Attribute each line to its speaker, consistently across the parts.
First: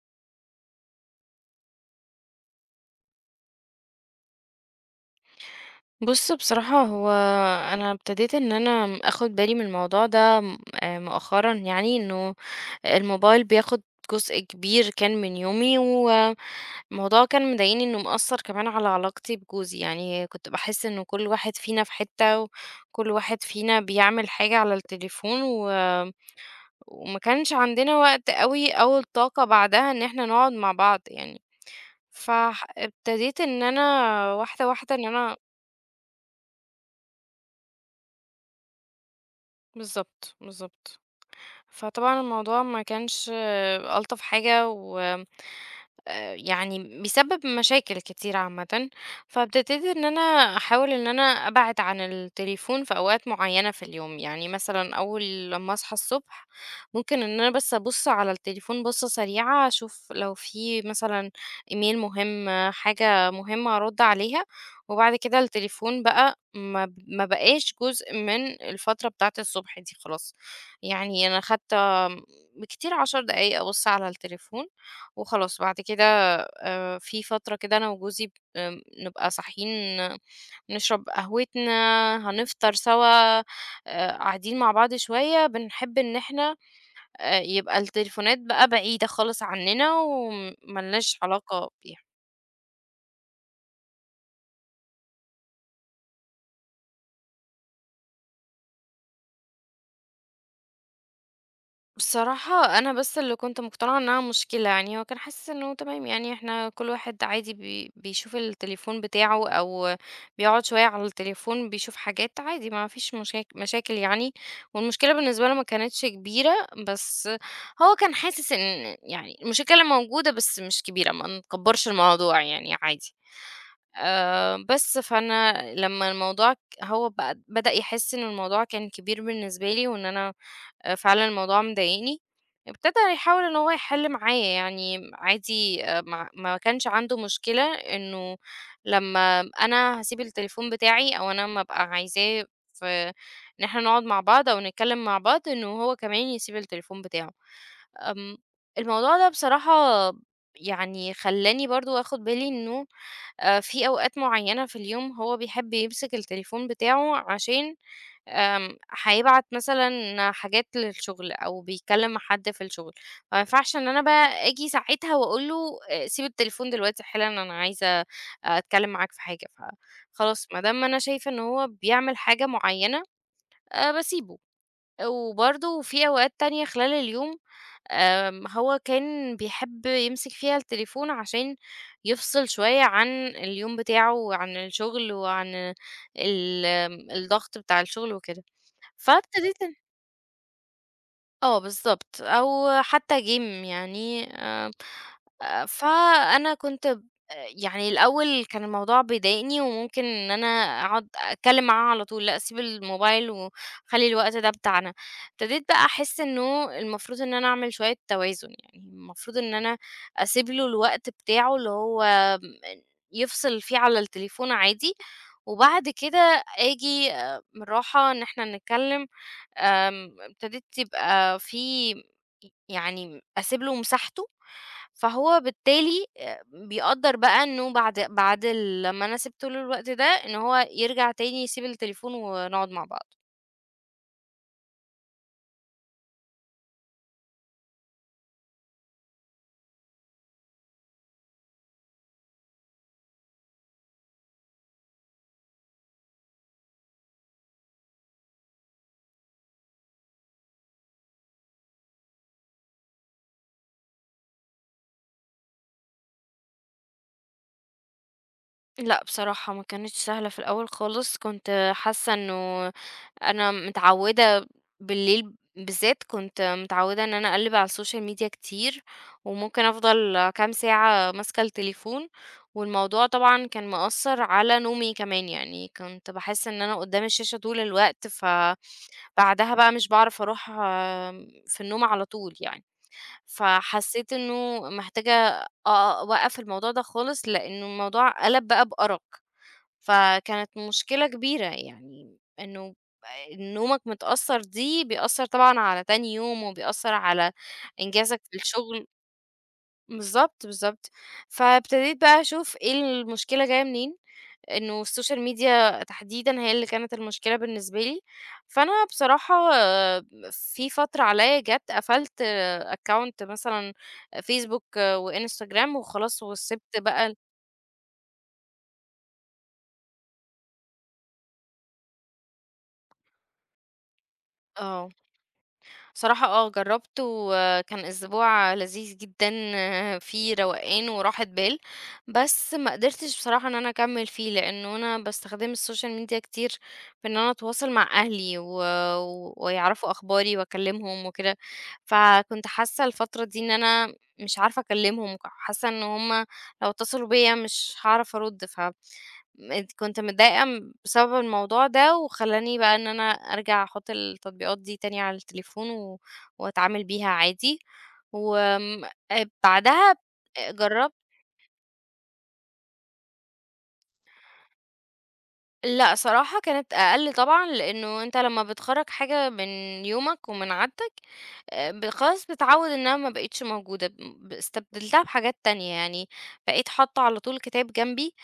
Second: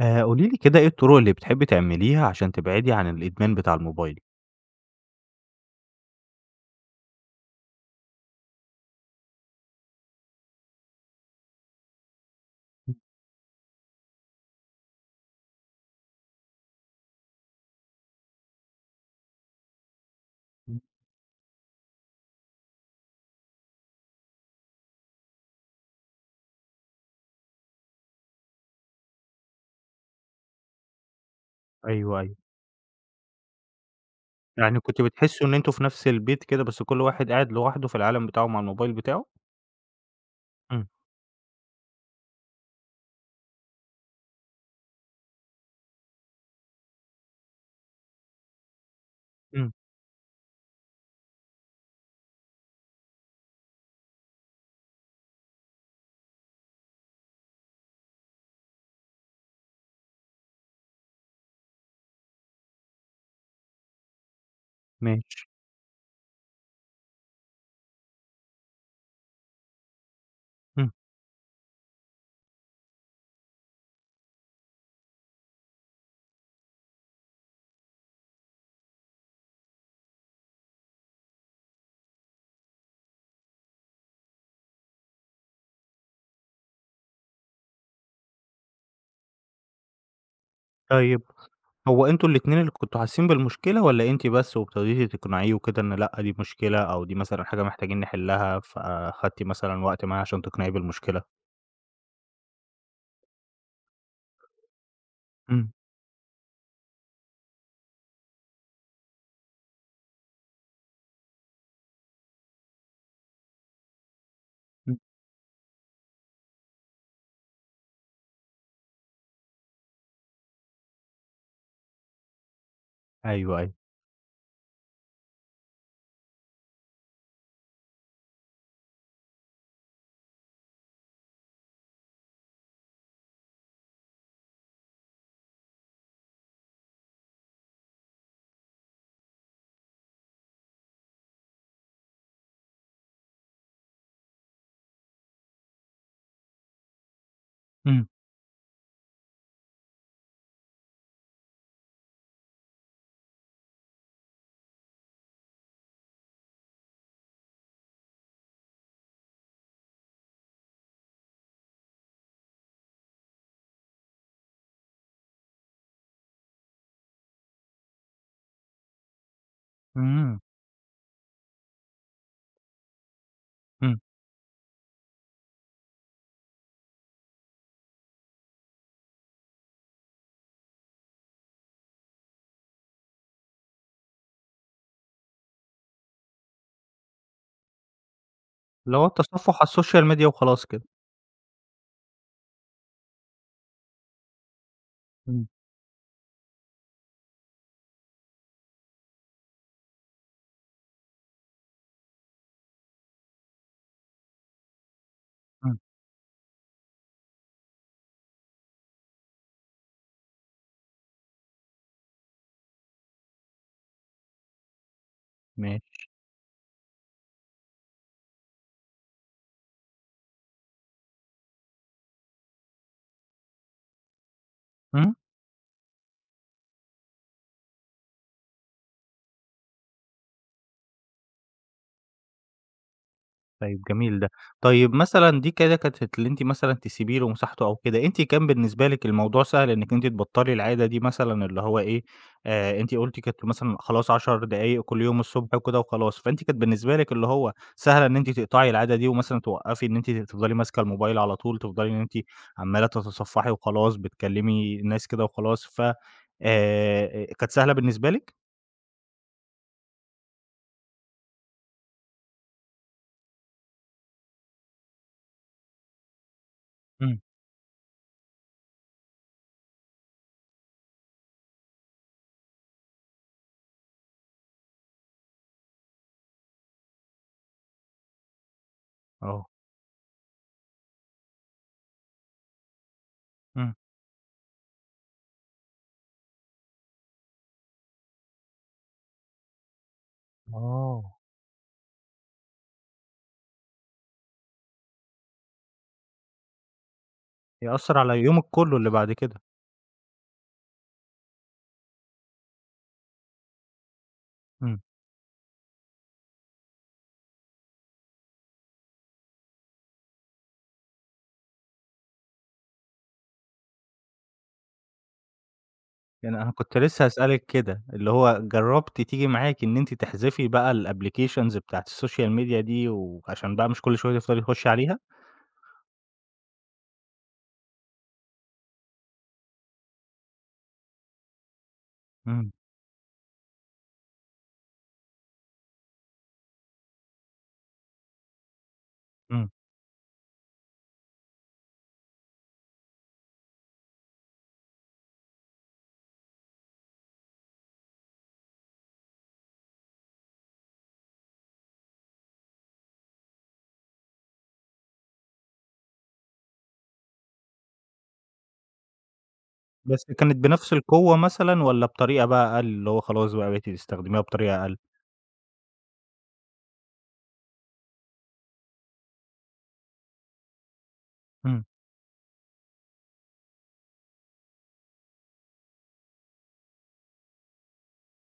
Speaker 1: قولي لي كده إيه الطرق اللي بتحبّي تعمليها عشان تبعدي عن الإدمان بتاع الموبايل؟
Speaker 2: بُص بصراحة هو أنا ابتديت إن أنا آخُد بالي من الموضوع ده م مؤخرًا يعني، إنه الموبايل بياخُد جزء كبير كان من يومي، والموضوع كان مضايقني إنه مأثّر كمان على علاقتي بجوزي، يعني كنت باحس إنه كل واحد فينا في حتّة، وكل واحد فينا بيعمل حاجة على التليفون، وما كانش عندنا وقت أوي أو الطاقة بعدها إن إحنا نقعد مع بعض يعني،
Speaker 1: أيوه، أيوه.
Speaker 2: ابتديت إن أنا واحدة،
Speaker 1: يعني
Speaker 2: واحدة
Speaker 1: كنتم
Speaker 2: إن أنا
Speaker 1: بتحسّوا إن أنتم في نفس البيت كده، بس كل واحد قاعد لوحده في العالم بتاعه مع الموبايل بتاعه؟
Speaker 2: بالضبط،
Speaker 1: إمم،
Speaker 2: بالضبط. فطبعًا الموضوع ما كانش ألطف حاجة و يعني بيسبب مشاكل كتير عامةً، فابتديت
Speaker 1: إمم،
Speaker 2: إن أنا أحاول إن أنا أبعد عن التليفون في أوقات معيّنة في اليوم، يعني مثلًا أول لمّا أصحى الصبح ممكن إن أنا بس أبُص على التليفون بُصّة سريعة أشوف لو في مثلًا إيميل مهم، حاجة مهمة أرُد عليها، وبعد كده
Speaker 1: ماشي،
Speaker 2: التليفون بقى ما بقاش جزء من الفترة بتاعة الصبح دي خلاص.
Speaker 1: إمم.
Speaker 2: يعني أنا خدت بالكتير 10 دقايق أبُص على التليفون وخلاص، بعد كده في فترة كده أنا وجوزي نبقى صاحيين نشرب قهوتنا، هنفطر سوا، قاعدين مع بعض شوية، بنحب إن إحنا يبقى التليفونات بقى بعيدة خالص عننا وما لناش
Speaker 1: طيب
Speaker 2: علاقة بيها.
Speaker 1: هو أنتم الاتنين اللي كنتم حاسّين بالمشكلة والّا أنتِ بس وابتديتِ تقنعيه وكده إن لأ، دي مشكلة أو دي مثلًا حاجة محتاجين نحلّها، فأخدتِ مثلًا وقت معاه عشان تقنعيه بالمشكلة؟
Speaker 2: بصراحة أنا بس اللي كنت مقتنعة إنها مشكلة يعني هو كان حاسس
Speaker 1: إمم،
Speaker 2: إنه تمام يعني احنا كل واحد عادي بيشوف التليفون بتاعه أو بيقعد شوية على التليفون بيشوف حاجات عادي ما فيش مشاكل يعني
Speaker 1: إمم.
Speaker 2: والمشكلة بالنسبة له ما كانتش كبيرة بس هو كان حاسس إن يعني المشكلة موجودة بس مش كبيرة ما نكبرش الموضوع يعني عادي
Speaker 1: أيوه، أيوه.
Speaker 2: أه بس فأنا لما الموضوع بدأ يحس إن الموضوع كان كبير بالنسبة لي وإن أنا فعلًا الموضوع مضايقني، ابتدى يحاول إن هو يحِل معايا يعني عادي ما كانش عنده مشكلة إنه لمّا أنا هاسيب التليفون بتاعي أو أنا أمّا أبقى عايزاه في إن إحنا نقعد مع بعض أو نتكلم مع بعض، إنه هو كمان يسيب التليفون بتاعه.
Speaker 1: إمم،
Speaker 2: آمم الموضوع ده بصراحة يعني خلّاني برضه آخُد بالي إنه في أوقات معيّنة في اليوم هو بيحب يمسك التليفون بتاعه عشان آمم، هيبعت مثلًا حاجات للشغل أو بيكلّم مع حد في الشغل، فما ينفعش إن أنا بقى آجي ساعتها وأقول له سيب التليفون دلوقتي حالًا أنا عايزة أتكلّم معاك في حاجة،
Speaker 1: إمم،
Speaker 2: فخلاص ما دام أنا شايفة إن هو بيعمل حاجة معيّنة
Speaker 1: إمم.
Speaker 2: باسيبه. وبرضه في أوقات تانية خلال اليوم هو كان بيحب يمسك فيها التليفون عشان يفصل شوية عن اليوم بتاعه وعن الشغل وعن ال الضغط بتاع الشغل وكده.
Speaker 1: اللي هو التصفُّح على
Speaker 2: فابتديت إن
Speaker 1: السوشيال ميديا وخلاص كده.
Speaker 2: آه بالضبط، أو حتى game يعني
Speaker 1: إمم،
Speaker 2: فأنا كنت يعني الأول كان الموضوع بيضايقني وممكن إن أنا أقعد أتكلم معاها على طول، لأ أسيب الموبايل وأخلّي الوقت ده بتاعنا. ابتديت
Speaker 1: إمم.
Speaker 2: بقى أحس إنه المفروض إن أنا أعمل شوية توازن، يعني المفروض إن أنا أسيب له الوقت بتاعه اللي هو م يفصل فيه على التليفون عادي، وبعد
Speaker 1: ماشي.
Speaker 2: كده آجي بالراحة إن إحنا نتكلم ابتديت يبقى في يعني أسيب له مساحته،
Speaker 1: إمم.
Speaker 2: فهو بالتالي بيقدّر بقى إنه بعد لمّا أنا سِبت له الوقت ده، إن هو يرجع تاني يسيب التليفون ونقعد مع بعض.
Speaker 1: طيب جميل ده. طيب مثلًا دي كده كانت اللي أنتِ مثلًا تسيبي له مساحته أو كده، أنتِ كان بالنسبة لِك الموضوع سهل إنِّك أنتِ تبطّلي العادة دي مثلًا اللي هو إيه، أنتِ قُلتِ كانت مثلًا خلاص 10 دقايق كل يوم الصبح وكده وخلاص، فأنتِ كانت بالنسبة لِك اللي هو سهلة إن أنتِ تقطعي العادة دي ومثلًا توقّفي إن أنتِ تفضلي ماسكة الموبايل على طول، تفضلي إن أنتِ عمّالة تتصفّحي وخلاص، بتكلّمي الناس كده وخلاص، ف كانت سهلة بالنسبة لِك؟
Speaker 2: لأ بصراحة ما كانتش سهلة في الأول خالص، كنت حاسة إنه أنا متعودة بالليل بالذات كنت متعودة إن
Speaker 1: إمم.
Speaker 2: أنا أقلِّب على الSocial Media كتير، وممكن أفضل كام ساعة ماسكة التليفون، والموضوع طبعًا كان مأثّر على نومي كمان، يعني كنت باحس إن أنا قدّام الشاشة طول الوقت، فبعدها
Speaker 1: آه،
Speaker 2: بقى مش باعرف أروح في النوم على طول يعني،
Speaker 1: إمم.
Speaker 2: فحسيت إنه محتاجة أ أوقّف الموضوع ده خالص، لإنه الموضوع قَلَب بقى بأرق. فكانت مشكلة
Speaker 1: آه.
Speaker 2: كبيرة يعني إنه نومك متأثّر دي بيأثّر طبعًا على تاني يوم، وبيأثّر على
Speaker 1: يأثّر على
Speaker 2: إنجازك في
Speaker 1: يومِك كُلّه
Speaker 2: الشغل
Speaker 1: اللي بعد كده.
Speaker 2: بالضبط، بالضبط. فابتديت بقى أشوف إيه المشكلة جاية منين،
Speaker 1: إمم.
Speaker 2: إنه السوشيال ميديا تحديدًا هي اللي كانت المشكلة بالنسبة لي، فأنا بصراحة في فترة عليّا جات قفلت account مثلًا فيسبوك وإنستجرام وخلاص
Speaker 1: يعني أنا كنت
Speaker 2: وسِبت
Speaker 1: لسه
Speaker 2: بقى ال
Speaker 1: هاسألِك كده، اللي هو جرّبتِ تيجي معاكِ إن أنتِ تحذفي بقى الapplications بتاعة السوشيال ميديا دي، وعشان بقى مش كل شوية تفضلي تخشي
Speaker 2: آه.
Speaker 1: عليها؟
Speaker 2: صراحة جرّبت وكان أسبوع لذيذ جدًا فيه روقان وراحة بال،
Speaker 1: إمم،
Speaker 2: بس ما قدرتش بصراحة إن أنا أكمّل فيه، لإنه أنا باستخدم السوشيال ميديا كتير في إن أنا أتواصل مع أهلي
Speaker 1: إمم،
Speaker 2: ويعرفوا أخباري وأكلّمهم وكده، فكنت حاسة الفترة دي إن أنا مش عارفة أكلّمهم، حاسة إن هُم لو اتصلوا بيّا مش هاعرف أرُد، ف كنت متضايقة بسبب الموضوع ده، وخلّاني بقى إن أنا أرجع أحُط التطبيقات دي تاني على التليفون وأتعامل بيها عادي، وآمم بعدها
Speaker 1: بس كانت بنفس
Speaker 2: جرّبت
Speaker 1: القوة مثلًا والّا بطريقة بقى أقل، اللي هو خلاص بقى بقيتِ تستخدميها بطريقة أقل؟
Speaker 2: لأ صراحة كانت أقل طبعًا، لإنه أنت لمّا بتخرّج حاجة من يومك ومن عادتك
Speaker 1: إمم،
Speaker 2: ب خلاص بتعوّد إنها ما بقِتش موجودة، استبدلتها بحاجات تانية، يعني بقيت حاطّة على طول كتاب جنبي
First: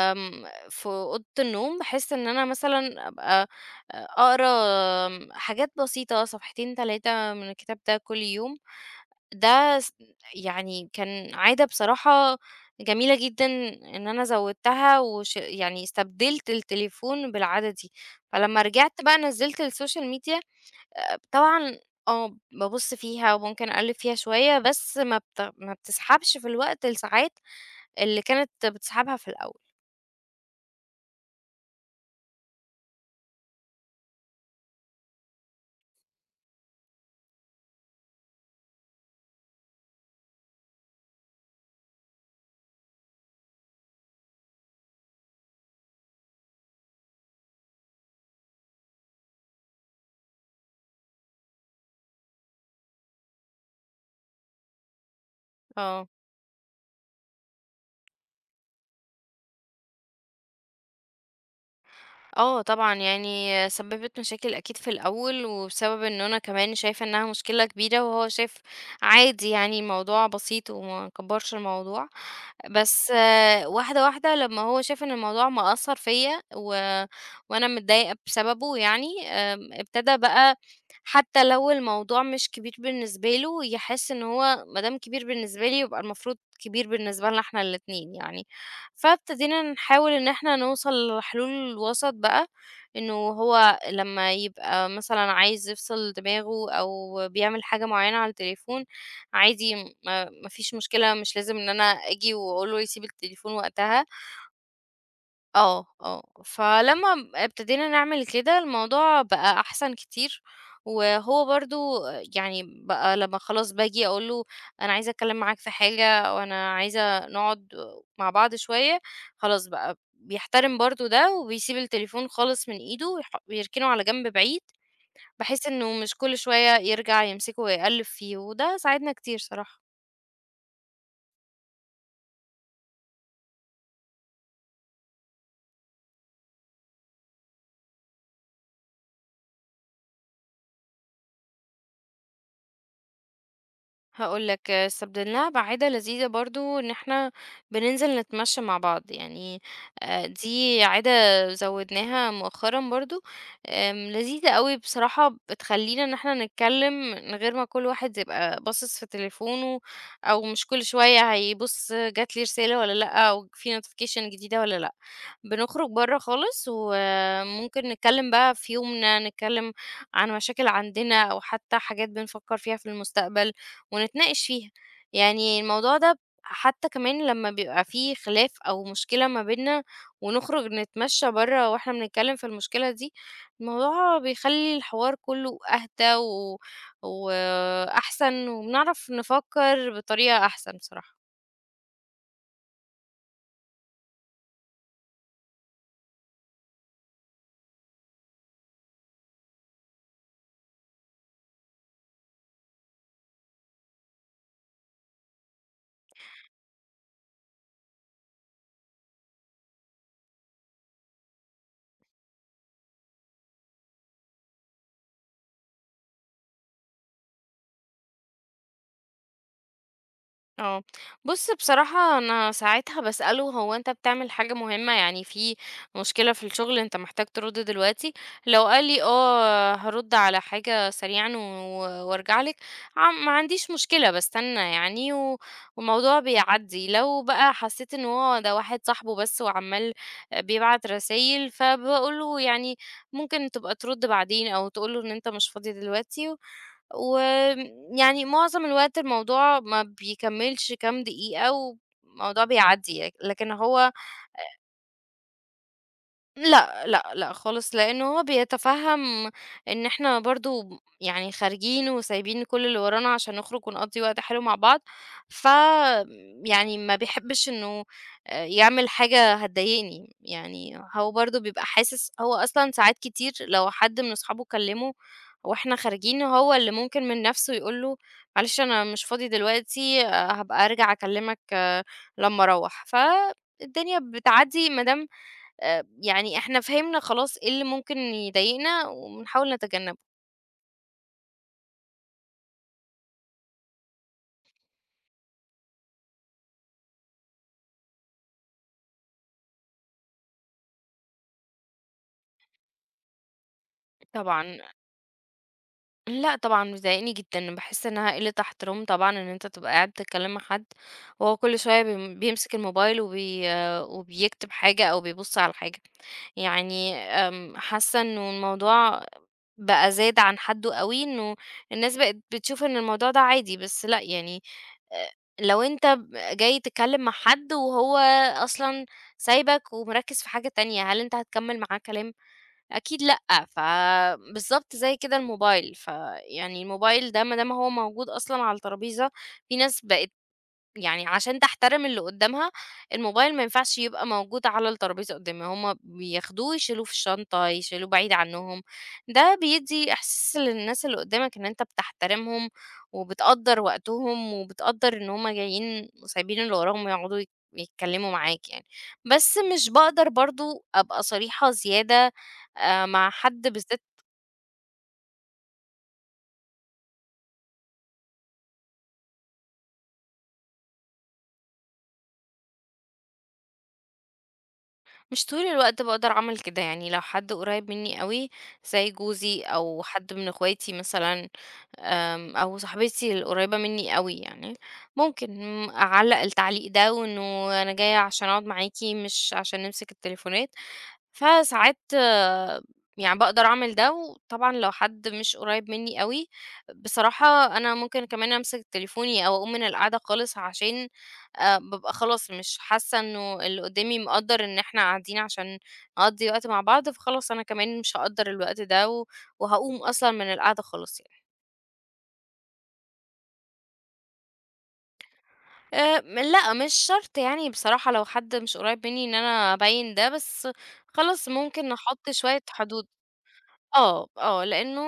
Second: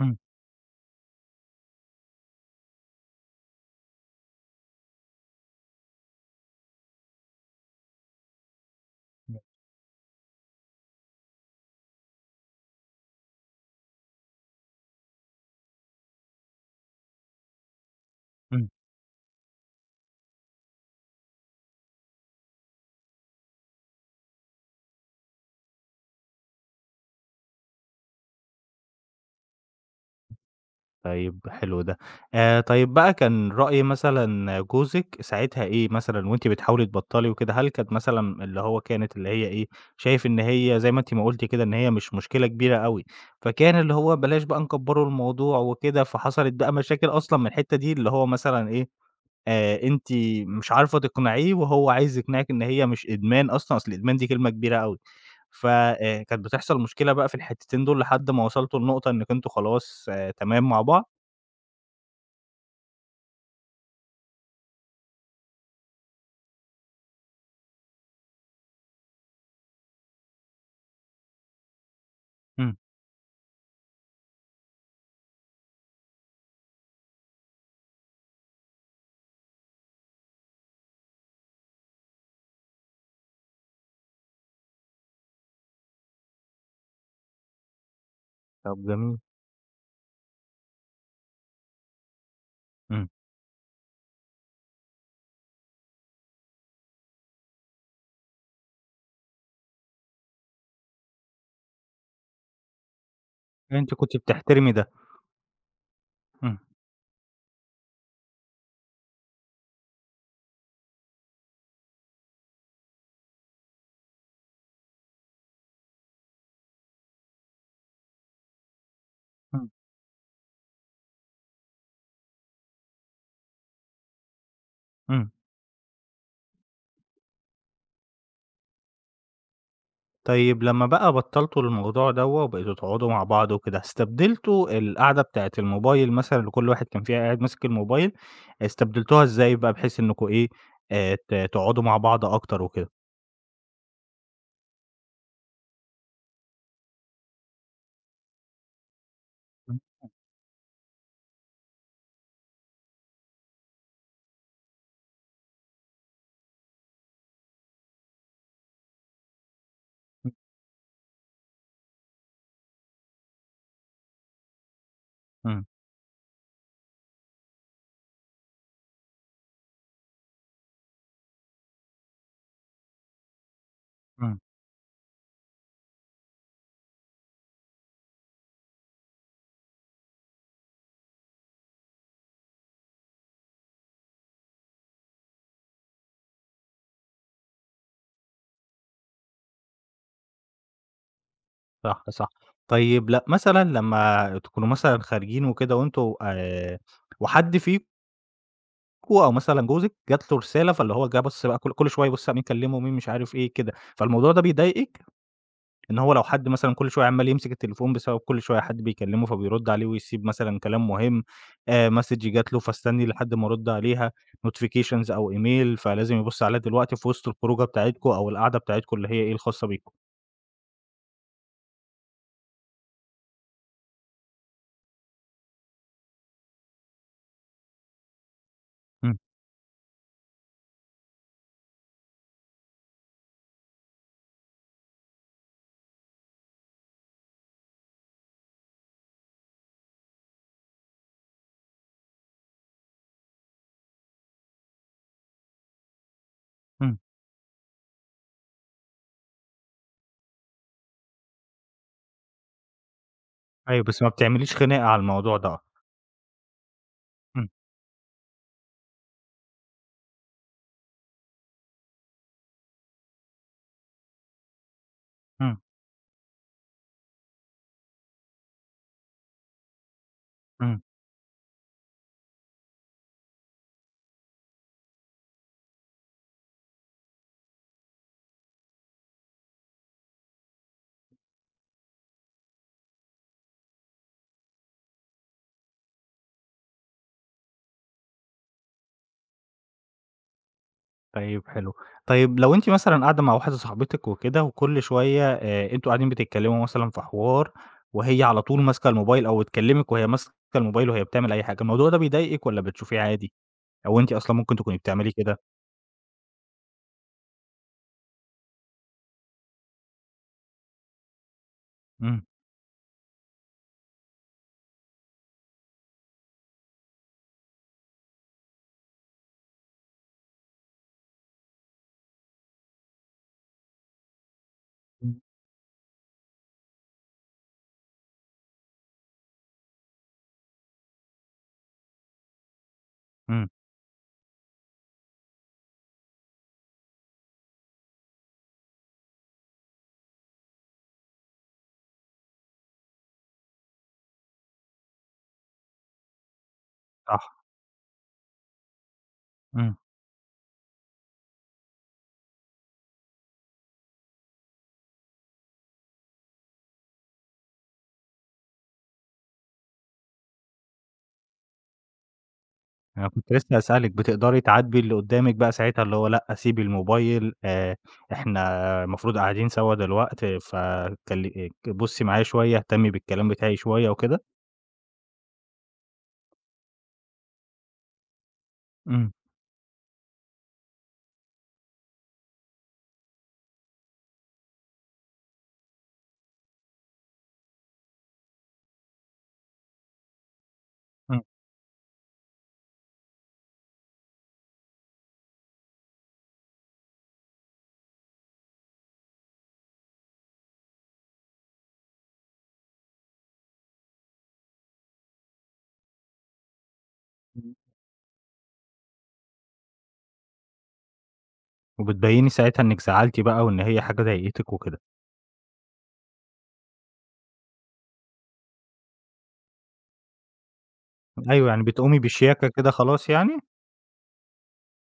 Speaker 1: إمم،
Speaker 2: في أوضة النوم بحيث إن أنا مثلًا أبقى أقرا حاجات بسيطة صفحتين 3 من الكتاب ده كل يوم،
Speaker 1: إمم،
Speaker 2: ده يعني كان عادة بصراحة جميلة جدًا إن أنا زوّدتها يعني استبدلت التليفون بالعادة دي، فلمّا
Speaker 1: إمم.
Speaker 2: رجعت بقى نزّلت السوشيال ميديا طبعًا بابُص فيها وممكن أقلِّب فيها شوية، بس ما بتسحبش في الوقت الساعات اللي كانت بتسحبها في الأول،
Speaker 1: طيب حلو ده. طيب بقى كان رأي مثلًا جوزِك ساعتها إيه مثلًا وأنتِ بتحاولي تبطّلي وكده، هل كانت مثلًا اللي هو كانت اللي هي إيه، شايف إن هي زي ما أنتِ ما قُلتِ كده إن هي مش مشكلة كبيرة أوي، فكان اللي هو بلاش بقى نكبّروا الموضوع وكده، فحصلت بقى مشاكل أصلًا من الحتّة دي اللي هو مثلًا إيه، أنتِ مش عارفة تقنعيه وهو عايز يقنعِك إن هي مش إدمان أصلًا، أصل الإدمان دي كلمة كبيرة أوي، ف
Speaker 2: آه.
Speaker 1: كانت بتحصل مشكلة بقى في الحتّتين دول لحد ما وصلتوا لنقطة إنّك أنتم خلاص آه تمام مع بعض؟
Speaker 2: آه طبعًا، يعني سبّبت مشاكل أكيد في الأول، وبسبب إنه أنا كمان شايفة إنها مشكلة كبيرة، وهو شايف عادي يعني الموضوع بسيط وما كبّرش الموضوع،
Speaker 1: إمم.
Speaker 2: بس واحدة، واحدة لمّا هو شاف إن الموضوع مأثّر فيّا وأنا متضايقة بسببه يعني، ابتدى بقى حتى لو الموضوع مش كبير بالنسبة له، يحس إن هو ما دام كبير بالنسبة لي يبقى المفروض كبير بالنسبة لنا إحنا الاتنين يعني.
Speaker 1: طب جميل،
Speaker 2: فابتدينا نحاول إن إحنا نوصل لحلول وسط بقى،
Speaker 1: إمم،
Speaker 2: إنه هو لمّا يبقى مثلًا عايز يفصل دماغه أو بيعمل حاجة معينة على التليفون، عادي ما فيش مشكلة، مش لازم إن أنا آجي وأقول له يسيب التليفون
Speaker 1: أنتِ
Speaker 2: وقتها،
Speaker 1: كنتِ بتحترمي ده،
Speaker 2: آه، آه.
Speaker 1: إمم،
Speaker 2: فلمّا ابتدينا نعمل كده، الموضوع بقى أحسن كتير، وهو برضه يعني بقى لمّا خلاص باجي أقول له أنا عايزة أتكلّم معاك في حاجة أو أنا عايزة نقعد مع بعض شوية، خلاص
Speaker 1: إمم،
Speaker 2: بقى بيحترم برضه ده وبيسيب التليفون خالص من إيده ويركنه على جنب بعيد،
Speaker 1: إمم،
Speaker 2: بحيث إنه مش كل شوية يرجع يمسكه ويقلِّب فيه، وده ساعدنا كتير صراحة.
Speaker 1: طيب لمّا بقى بطّلتوا الموضوع دوّة وبقيتوا تقعدوا مع بعض وكده، استبدلتوا القعدة بتاعة الموبايل مثلًا اللي كل واحد كان فيها قاعد ماسك الموبايل، استبدلتوها إزاي بقى بحيث إنكم إيه، ت تقعدوا مع بعض أكتر وكده؟
Speaker 2: هاقول لك آه، استبدلناها بعادة لذيذة برضه، إن إحنا بننزل نتمشى مع بعض، يعني
Speaker 1: إمم،
Speaker 2: دي عادة زوّدناها مؤخرًا برضه، لذيذة أوي بصراحة، بتخلّينا إن إحنا نتكلم من غير ما كل واحد يبقى باصص في تليفونه، أو مش كل شوية هيبُص جات لي رسالة والّا لأ، أو في notification جديدة والّا لأ.
Speaker 1: إمم،
Speaker 2: بنخرج برّه خالص، وممكن نتكلم بقى في يومنا، نتكلم عن مشاكل عندنا، أو حتى حاجات بنفكّر فيها في المستقبل.
Speaker 1: إمم،
Speaker 2: ونتناقش فيها. يعني الموضوع ده حتى كمان لمّا بيبقى في خلاف أو مشكلة ما بيننا ونخرج نتمشى برّه وإحنا بنتكلم في المشكلة دي، الموضوع بيخلّي الحوار كُلّه أهدى وأحسن وبنعرف نفكّر بطريقة أحسن بصراحة.
Speaker 1: صح، صح، طيب لأ مثلًا لمّا تكونوا مثلًا خارجين وكده وأنتم وحد فيكم أخوه أو مثلًا جوزِك جات له رسالة، فاللي هو جه بَص بقى كل شوية يبُص مين كلمه ومين مش عارف إيه كده، فالموضوع ده بيضايقِك؟ إن هو لو حد مثلًا كل شوية عمّال يمسك التليفون بسبب كل شوية حد بيكلمه فبيرُد عليه ويسيب مثلًا كلام مهم، message جات له فاستني لحد ما أرُد عليها، notifications أو إيميل فلازم يبُص عليها دلوقتي في وسط الخروجة بتاعتكم أو القعدة بتاعتكم اللي هي إيه الخاصة بيكم.
Speaker 2: آه. بُص بصراحة أنا ساعتها باسأله هو أنت بتعمل حاجة مهمة، يعني في مشكلة في الشغل أنت محتاج ترُد دلوقتي؟ لو قال لي
Speaker 1: إمم،
Speaker 2: آه هارُد على حاجة سريعًا وأرجع لِك، ما عنديش مشكلة باستنى يعني و والموضوع بيعدّي، لو بقى حسيت إن هو ده واحد صاحبه بس وعمّال بيبعت رسايل، فباقول له يعني ممكن تبقى ترُد بعدين أو تقول له إن أنت مش فاضي دلوقتي
Speaker 1: إمم،
Speaker 2: ويعني معظم الوقت الموضوع ما بيكمّلش كام دقيقة والموضوع بيعدّي، لكن
Speaker 1: أيوه
Speaker 2: هو
Speaker 1: بس ما بتعمليش خناقة على الموضوع ده.
Speaker 2: لأ، لأ، لأ
Speaker 1: إمم،
Speaker 2: خالص، لإنه هو بيتفهم إن إحنا برضه يعني خارجين وسايبين كل اللي ورانا عشان نخرج ونقضّي وقت حلو مع بعض، ف
Speaker 1: إمم،
Speaker 2: يعني ما بيحبش إنه يعمل حاجة هتضايقني، يعني
Speaker 1: إمم.
Speaker 2: هو برضه بيبقى حاسس هو أصلًا ساعات كتير لو حد من أصحابه كلّمه وإحنا خارجين، هو اللي ممكن من نَفْسه يقول له معلش أنا مش فاضي دلوقتي، هابقى أرجع أكلّمك آه، لمّا أروّح، فالدنيا بتعدّي ما دام يعني إحنا فهمنا خلاص إيه اللي ممكن يضايقنا وبنحاول نتجنّبه.
Speaker 1: طيب حلو. طيب لو أنتِ مثلًا قاعدة مع واحدة صاحبتِك وكده وكل شوية أنتم قاعدين بتتكلموا مثلًا في حوار وهي على طول ماسكة الموبايل أو تكلمِك وهي ماسكة الموبايل وهي بتعمل أي حاجة، الموضوع ده بيضايقِك والّا بتشوفيه عادي؟ أو أنتِ أصلًا ممكن
Speaker 2: طبعًا
Speaker 1: تكوني بتعملي كده؟
Speaker 2: لأ طبعًا بيضايقني جدًا، باحس إنها قِلّة احترام طبعًا إن أنت تبقى قاعد بتتكلّم مع حد وهو كل شوية
Speaker 1: إمم.
Speaker 2: بيمسك الموبايل وبيكتب حاجة أو بيبُص على حاجة. يعني حاسّة إنه الموضوع بقى زاد عن حدّه أوي، إنه الناس بقت بتشوف إن الموضوع ده عادي، بس لأ يعني آآ
Speaker 1: إمم.
Speaker 2: لو أنت جاي تتكلّم مع حد وهو أصلًا سايبك ومركّز في حاجة تانية، هل أنت هتكمّل معاه كلام؟ أكيد لأ،
Speaker 1: إمم.
Speaker 2: فبالضبط زي كده الموبايل، فيعني الموبايل ده ما دام هو موجود أصلًا على الترابيزة، في ناس بقت يعني عشان تحترم اللي قدّامها، الموبايل ما ينفعش يبقى موجود على الترابيزة قدّامي، هُم بياخدوه يشيلوه في
Speaker 1: صح.
Speaker 2: الشنطة، يشيلوه بعيد عنّهم، ده
Speaker 1: إمم.
Speaker 2: بيدّي إحساس للناس اللي قدّامك إن أنت بتحترمهم، وبتقدّر وقتهم، وبتقدّر إن هُم جايين سايبين اللي وراهم يقعدوا يتكلّموا معاك يعني، بس مش باقدر برضه أبقى صريحة زيادة
Speaker 1: أنا
Speaker 2: مع
Speaker 1: كنت
Speaker 2: حد
Speaker 1: لسه
Speaker 2: بالذات
Speaker 1: هاسألِك بتقدري تعاتبي اللي قدامِك بقى ساعتها اللي هو لأ سيبي الموبايل إحنا المفروض قاعدين سوا دلوقت فكل بُصّي معايا شوية، اهتمي بالكلام بتاعي شوية وكده؟
Speaker 2: مش طول الوقت باقدر أعمل كده، يعني لو حد قريب منّي أوي زي
Speaker 1: إمم.
Speaker 2: جوزي أو حد من اخواتي مثلًا أو صاحبتي القريبة منّي أوي يعني، ممكن أعلّق التعليق ده وإنه أنا جاية عشان أقعد معاكِ مش عشان نمسك التليفونات.
Speaker 1: إمم.
Speaker 2: فساعات يعني باقدر أعمل ده، وطبعًا لو حد مش قريب منّي أوي، بصراحة أنا ممكن كمان أمسك تليفوني أو أقوم من القعدة خالص عشان بابقى خلاص مش حاسة إنه اللي قدّامي مقدّر إن إحنا قاعدين عشان نقضّي وقت مع بعض، فخلاص أنا كمان مش هاقدّر الوقت ده وهاقوم أصلًا من القعدة خالص يعني.
Speaker 1: وبتبيّني ساعتها إنِّك زعلتِ بقى وإن هي حاجة ضايقتِك وكده.
Speaker 2: م لأ، مش شرط يعني بصراحة لو حد مش قريب منّي إن أنا أبيّن ده، بس خلاص
Speaker 1: أيوه، يعني
Speaker 2: ممكن
Speaker 1: بتقومي
Speaker 2: أحُط شوية
Speaker 1: بشياكة كده
Speaker 2: حدود.
Speaker 1: خلاص يعني؟
Speaker 2: آه، آه، لإنه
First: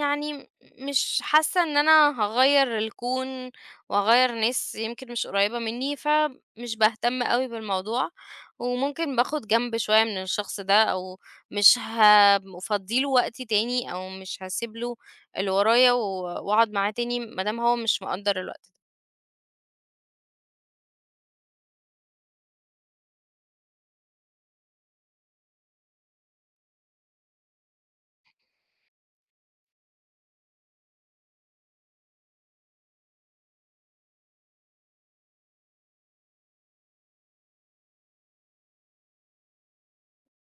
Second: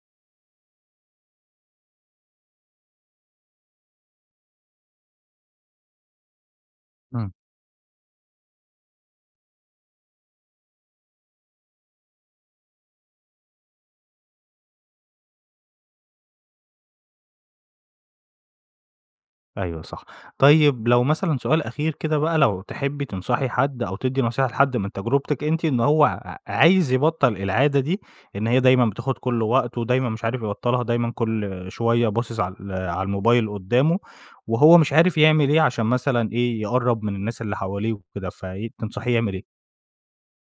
Speaker 2: يعني مش حاسة إن أنا هاغيّر الكون وهاغيّر ناس يمكن مش قريّبة منّي، فمش باهتم
Speaker 1: إمم،
Speaker 2: أوي بالموضوع، وممكن باخُد جنب شوية من الشخص ده أو مش أفضّي له وقتي تاني أو مش هاسيب له اللي ورايا وأقعد معاه تاني ما دام هو مش مقدّر الوقت.
Speaker 1: أيوه صح. طيب لو مثلًا سؤال أخير كده بقى لو تحبّي تنصحي حد أو تدّي نصيحة لحد من تجربتِك أنتِ إن هو عايز يبطّل العادة دي، إن هي دايمًا بتاخُد كل وقته ودايمًا مش عارف يبطّلها، دايمًا كل شوية باصص على الموبايل قُدّامه وهو مش عارف يعمل إيه عشان مثلًا إيه، يقرّب من الناس اللي حواليه وكده، فإيه تنصحيه يعمل إيه؟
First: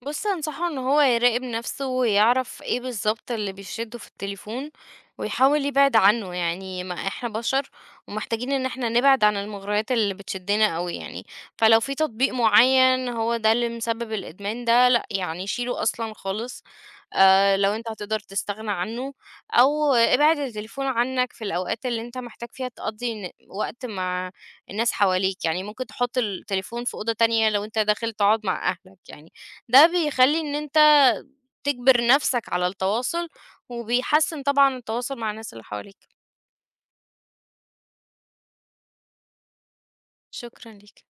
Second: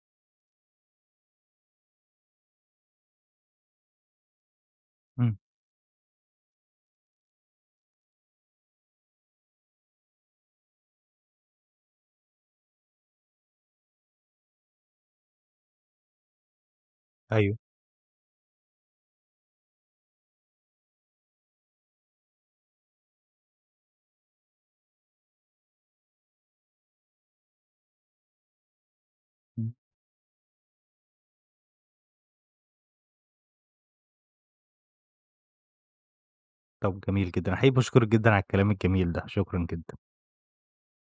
Speaker 2: بُص، أنصحه إن هو يراقب نفسه ويعرف إيه بالضبط اللي بيشدّه في التليفون،
Speaker 1: إمم،
Speaker 2: ويحاول يبعد عنه، يعني ما إحنا بشر ومحتاجين إن إحنا نبعد عن المغريات اللي بتشدّنا أوي يعني، فلو في تطبيق معيّن هو ده اللي مسبب الإدمان ده، لأ، يعني شيله أصلًا خالص،
Speaker 1: أيوه.
Speaker 2: لو أنت هتقدر تستغنى عنه، أو ابعد التليفون عنك في الأوقات اللي أنت محتاج فيها تقضّي وقت مع الناس حواليك، يعني ممكن تحط التليفون في أوضة تانية لو أنت داخل تقعد مع أهلك يعني. ده بيخلّي إن أنت تجبر نَفْسك على التواصل، وبيحسّن طبعًا التواصل مع الناس اللي حواليك.
Speaker 1: طب جميل جدًا، أنا حقيقي باشكرِك جدًا على الكلام الجميل ده، شكرًا جدًا.
Speaker 2: شكرًا ليك.